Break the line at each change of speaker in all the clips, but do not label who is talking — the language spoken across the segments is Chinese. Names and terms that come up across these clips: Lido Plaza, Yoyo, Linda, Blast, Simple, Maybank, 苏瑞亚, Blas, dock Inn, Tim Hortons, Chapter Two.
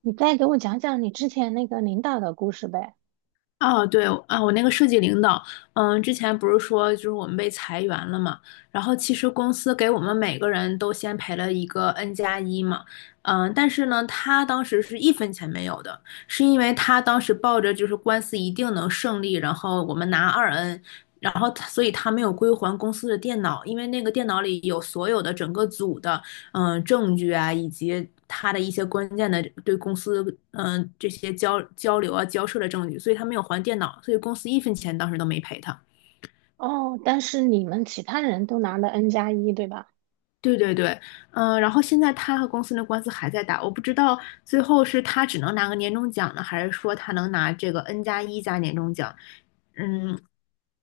你再给我讲讲你之前那个领导的故事呗。
哦，对，啊，我那个设计领导，之前不是说就是我们被裁员了嘛，然后其实公司给我们每个人都先赔了一个 N 加一嘛，但是呢，他当时是一分钱没有的，是因为他当时抱着就是官司一定能胜利，然后我们拿二 N，然后所以他没有归还公司的电脑，因为那个电脑里有所有的整个组的证据啊，以及他的一些关键的对公司这些交流啊交涉的证据，所以他没有还电脑，所以公司一分钱当时都没赔他。
哦，但是你们其他人都拿了 N 加一，对吧？
对对对，然后现在他和公司的官司还在打，我不知道最后是他只能拿个年终奖呢，还是说他能拿这个 N 加一加年终奖？嗯，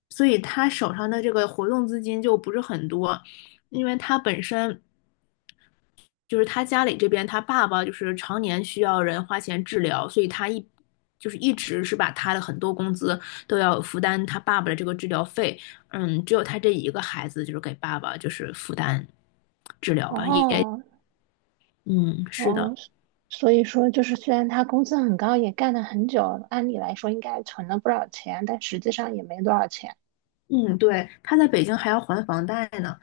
所以他手上的这个活动资金就不是很多，因为他本身就是他家里这边，他爸爸就是常年需要人花钱治疗，所以他就是一直是把他的很多工资都要负担他爸爸的这个治疗费。只有他这一个孩子就是给爸爸就是负担治疗吧，也
哦。
嗯是
哦，
的，
所以说虽然他工资很高，也干了很久，按理来说应该存了不少钱，但实际上也没多少钱。
嗯对，他在北京还要还房贷呢，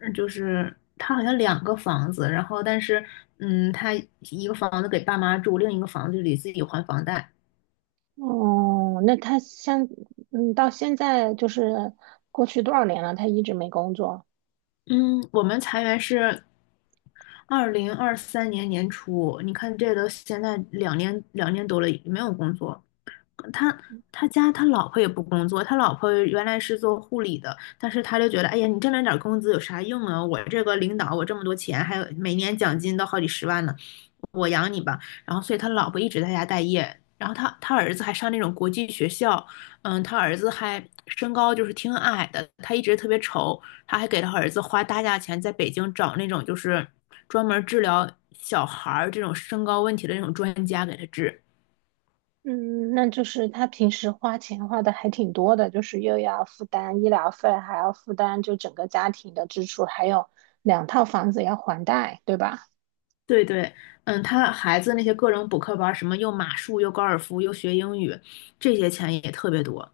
就是他好像两个房子，然后但是他一个房子给爸妈住，另一个房子里自己还房贷。
哦，那他像，嗯，到现在过去多少年了，他一直没工作。
嗯，我们裁员是2023年年初，你看这都现在两年多了，没有工作。他他家他老婆也不工作，他老婆原来是做护理的，但是他就觉得，哎呀，你挣那点儿工资有啥用啊？我这个领导，我这么多钱，还有每年奖金都好几十万呢。我养你吧。然后所以他老婆一直在家待业，然后他儿子还上那种国际学校，他儿子还身高就是挺矮的，他一直特别丑，他还给他儿子花大价钱在北京找那种就是专门治疗小孩儿这种身高问题的那种专家给他治。
嗯，那就是他平时花钱花的还挺多的，就是又要负担医疗费，还要负担就整个家庭的支出，还有两套房子要还贷，对吧？
对对，他孩子那些各种补课班儿什么又马术又高尔夫又学英语，这些钱也特别多。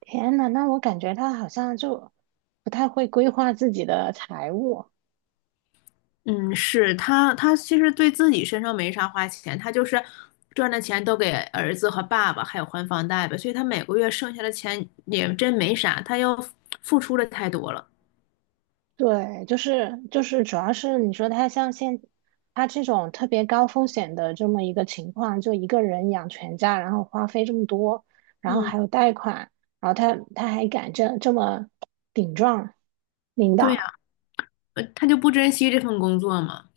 天呐，那我感觉他好像就不太会规划自己的财务。
嗯，是他，他其实对自己身上没啥花钱，他就是赚的钱都给儿子和爸爸，还有还房贷吧，所以他每个月剩下的钱也真没啥，他又付出了太多了。
对，就是，主要是你说他像他这种特别高风险的这么一个情况，就一个人养全家，然后花费这么多，然后还
嗯，
有贷款，然后他还敢这么顶撞领
对呀，
导，
他就不珍惜这份工作嘛。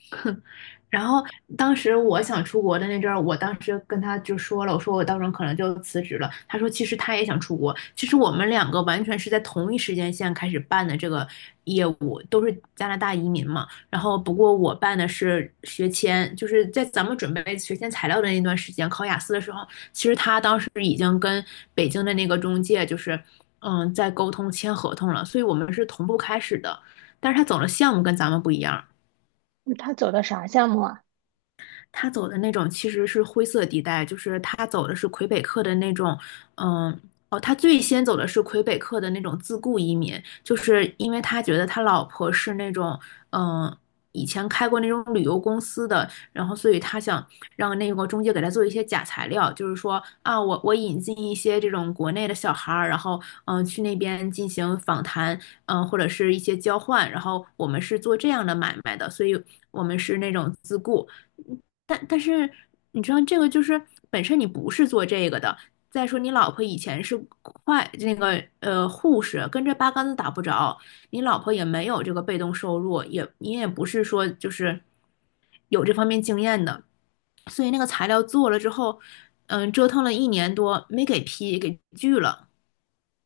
然后当时我想出国的那阵儿，我当时跟他就说了，我说我到时候可能就辞职了。他说其实他也想出国，其实我们两个完全是在同一时间线开始办的这个业务，都是加拿大移民嘛。然后不过我办的是学签，就是在咱们准备学签材料的那段时间，考雅思的时候，其实他当时已经跟北京的那个中介就是在沟通签合同了，所以我们是同步开始的。但是他走的项目跟咱们不一样，
他走的啥项目啊？
他走的那种其实是灰色地带，就是他走的是魁北克的那种，嗯，哦，他最先走的是魁北克的那种自雇移民，就是因为他觉得他老婆是那种，嗯，以前开过那种旅游公司的，然后所以他想让那个中介给他做一些假材料，就是说啊，我引进一些这种国内的小孩儿，然后去那边进行访谈，或者是一些交换，然后我们是做这样的买卖的，所以我们是那种自雇。但是你知道这个就是本身你不是做这个的。再说你老婆以前是快那个护士，跟这八竿子打不着，你老婆也没有这个被动收入，也你也不是说就是有这方面经验的，所以那个材料做了之后，折腾了一年多没给批，给拒了。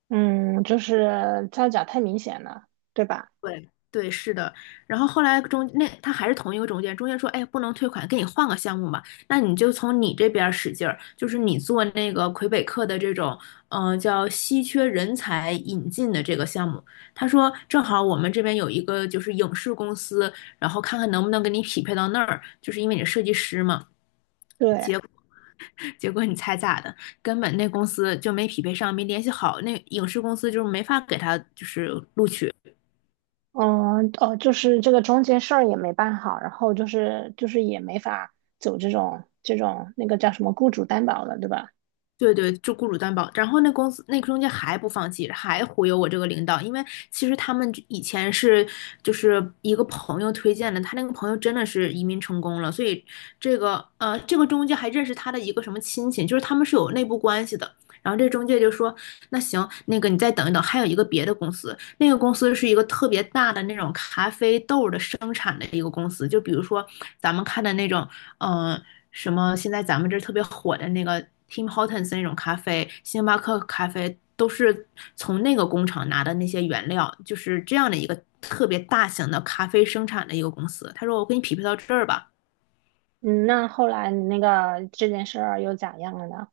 嗯，就是造假太明显了，对吧？
对对，是的。然后后来他还是同一个中介，中介说，哎，不能退款，给你换个项目吧。那你就从你这边儿使劲儿，就是你做那个魁北克的这种，叫稀缺人才引进的这个项目。他说，正好我们这边有一个就是影视公司，然后看看能不能给你匹配到那儿，就是因为你是设计师嘛。
对。
结果结果你猜咋的？根本那公司就没匹配上，没联系好，那影视公司就是没法给他就是录取。
嗯哦，就是这个中间事儿也没办好，然后也没法走这种那个叫什么雇主担保了，对吧？
对对，就雇主担保。然后那公司那个中介还不放弃，还忽悠我这个领导，因为其实他们以前是就是一个朋友推荐的，他那个朋友真的是移民成功了，所以这个这个中介还认识他的一个什么亲戚，就是他们是有内部关系的。然后这中介就说，那行，那个你再等一等，还有一个别的公司，那个公司是一个特别大的那种咖啡豆的生产的一个公司，就比如说咱们看的那种，嗯、什么现在咱们这特别火的那个 Tim Hortons 那种咖啡，星巴克咖啡都是从那个工厂拿的那些原料，就是这样的一个特别大型的咖啡生产的一个公司。他说我给你匹配到这儿吧，
嗯，那后来你那个这件事儿又咋样了呢？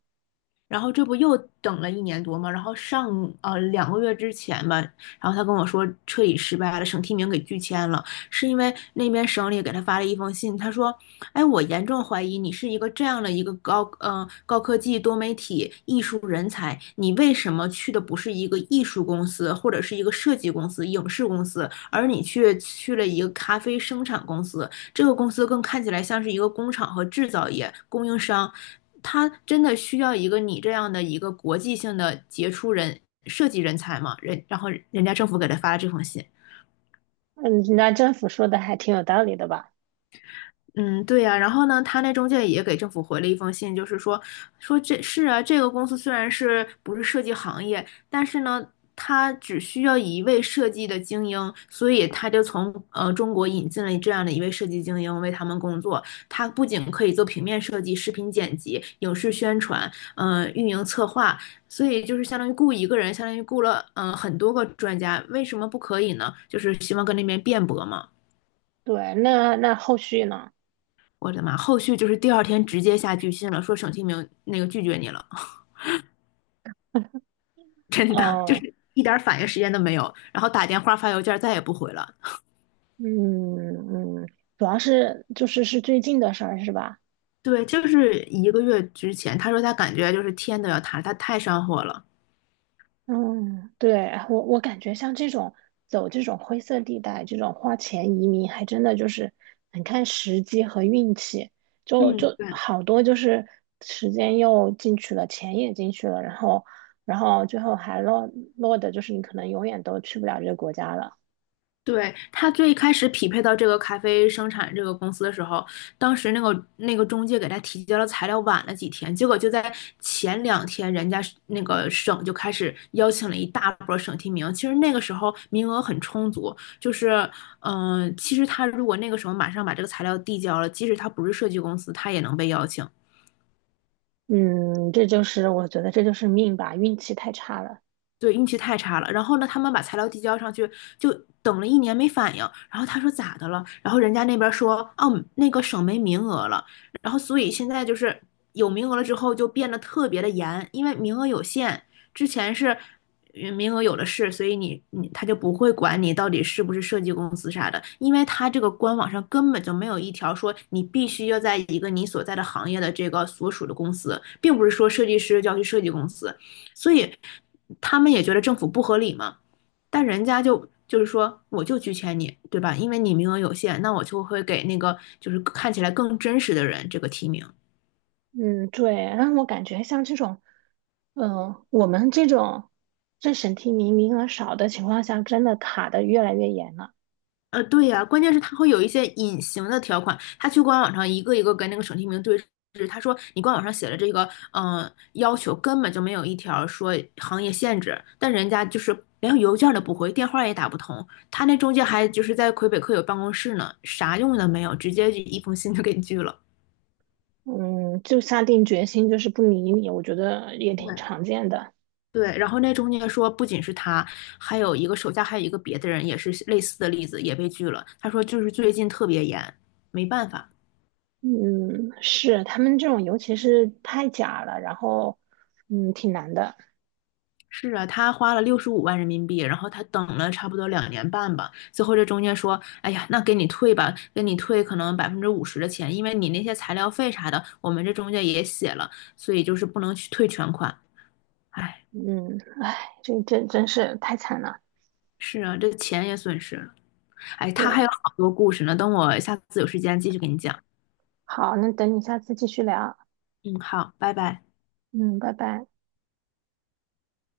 然后这不又等了一年多嘛，然后上2个月之前吧，然后他跟我说彻底失败了，省提名给拒签了，是因为那边省里给他发了一封信，他说，哎，我严重怀疑你是一个这样的一个高科技多媒体艺术人才，你为什么去的不是一个艺术公司或者是一个设计公司、影视公司，而你却去了一个咖啡生产公司？这个公司更看起来像是一个工厂和制造业供应商，他真的需要一个你这样的一个国际性的杰出人设计人才吗？然后人家政府给他发了这封信。
嗯，那政府说的还挺有道理的吧？
嗯，对呀，然后呢，他那中介也给政府回了一封信，就是说，说这是啊，这个公司虽然是不是设计行业，但是呢，他只需要一位设计的精英，所以他就从中国引进了这样的一位设计精英为他们工作。他不仅可以做平面设计、视频剪辑、影视宣传，运营策划，所以就是相当于雇一个人，相当于雇了很多个专家，为什么不可以呢？就是希望跟那边辩驳嘛。
对，那那后续呢？
我的妈！后续就是第二天直接下拒信了，说沈清明那个拒绝你了，真的就
哦。
是一点反应时间都没有，然后打电话发邮件再也不回了。
嗯。嗯，主要是就是最近的事儿是吧？
对，就是一个月之前，他说他感觉就是天都要塌了，他太上火了。
嗯，对，我感觉像这种走这种灰色地带，这种花钱移民，还真的就是很看时机和运气。就
嗯，
就
对，
好多就是时间又进去了，钱也进去了，然后然后最后还落的就是你可能永远都去不了这个国家了。
对，他最开始匹配到这个咖啡生产这个公司的时候，当时那个中介给他提交了材料晚了几天，结果就在前两天，人家是那个省就开始邀请了一大波省提名。其实那个时候名额很充足，就是其实他如果那个时候马上把这个材料递交了，即使他不是设计公司，他也能被邀请。
嗯，这就是我觉得这就是命吧，运气太差了。
对，运气太差了。然后呢，他们把材料递交上去，就等了一年没反应。然后他说咋的了？然后人家那边说，哦，那个省没名额了。然后所以现在就是有名额了之后就变得特别的严，因为名额有限。之前是名额有的是，所以他就不会管你到底是不是设计公司啥的，因为他这个官网上根本就没有一条说你必须要在一个你所在的行业的这个所属的公司，并不是说设计师就要去设计公司。所以他们也觉得政府不合理嘛，但人家就是说我就拒签你，对吧？因为你名额有限，那我就会给那个就是看起来更真实的人这个提名。
嗯，对，让我感觉像这种，嗯、我们这种政审提名名额少的情况下，真的卡的越来越严了。
对呀，啊关键是他会有一些隐形的条款，他去官网上一个一个跟那个省提名对峙，他说你官网上写了这个，要求根本就没有一条说行业限制，但人家就是连邮件都不回，电话也打不通，他那中介还就是在魁北克有办公室呢，啥用都没有，直接就一封信就给拒了。
嗯，就下定决心就是不理你，我觉得也挺
对
常见的。
对，然后那中介说，不仅是他，还有一个手下还有一个别的人也是类似的例子，也被拒了。他说就是最近特别严，没办法。
嗯，是他们这种，尤其是太假了，然后嗯，挺难的。
是啊，他花了65万人民币，然后他等了差不多2年半吧。最后这中介说，哎呀，那给你退吧，给你退可能50%的钱，因为你那些材料费啥的，我们这中介也写了，所以就是不能去退全款。哎，
嗯，唉，这真是太惨了。
是啊，这钱也损失了。哎，他还
对，
有好多故事呢，等我下次有时间继续给你讲。
好，那等你下次继续聊。
嗯，好，拜拜。
嗯，拜拜。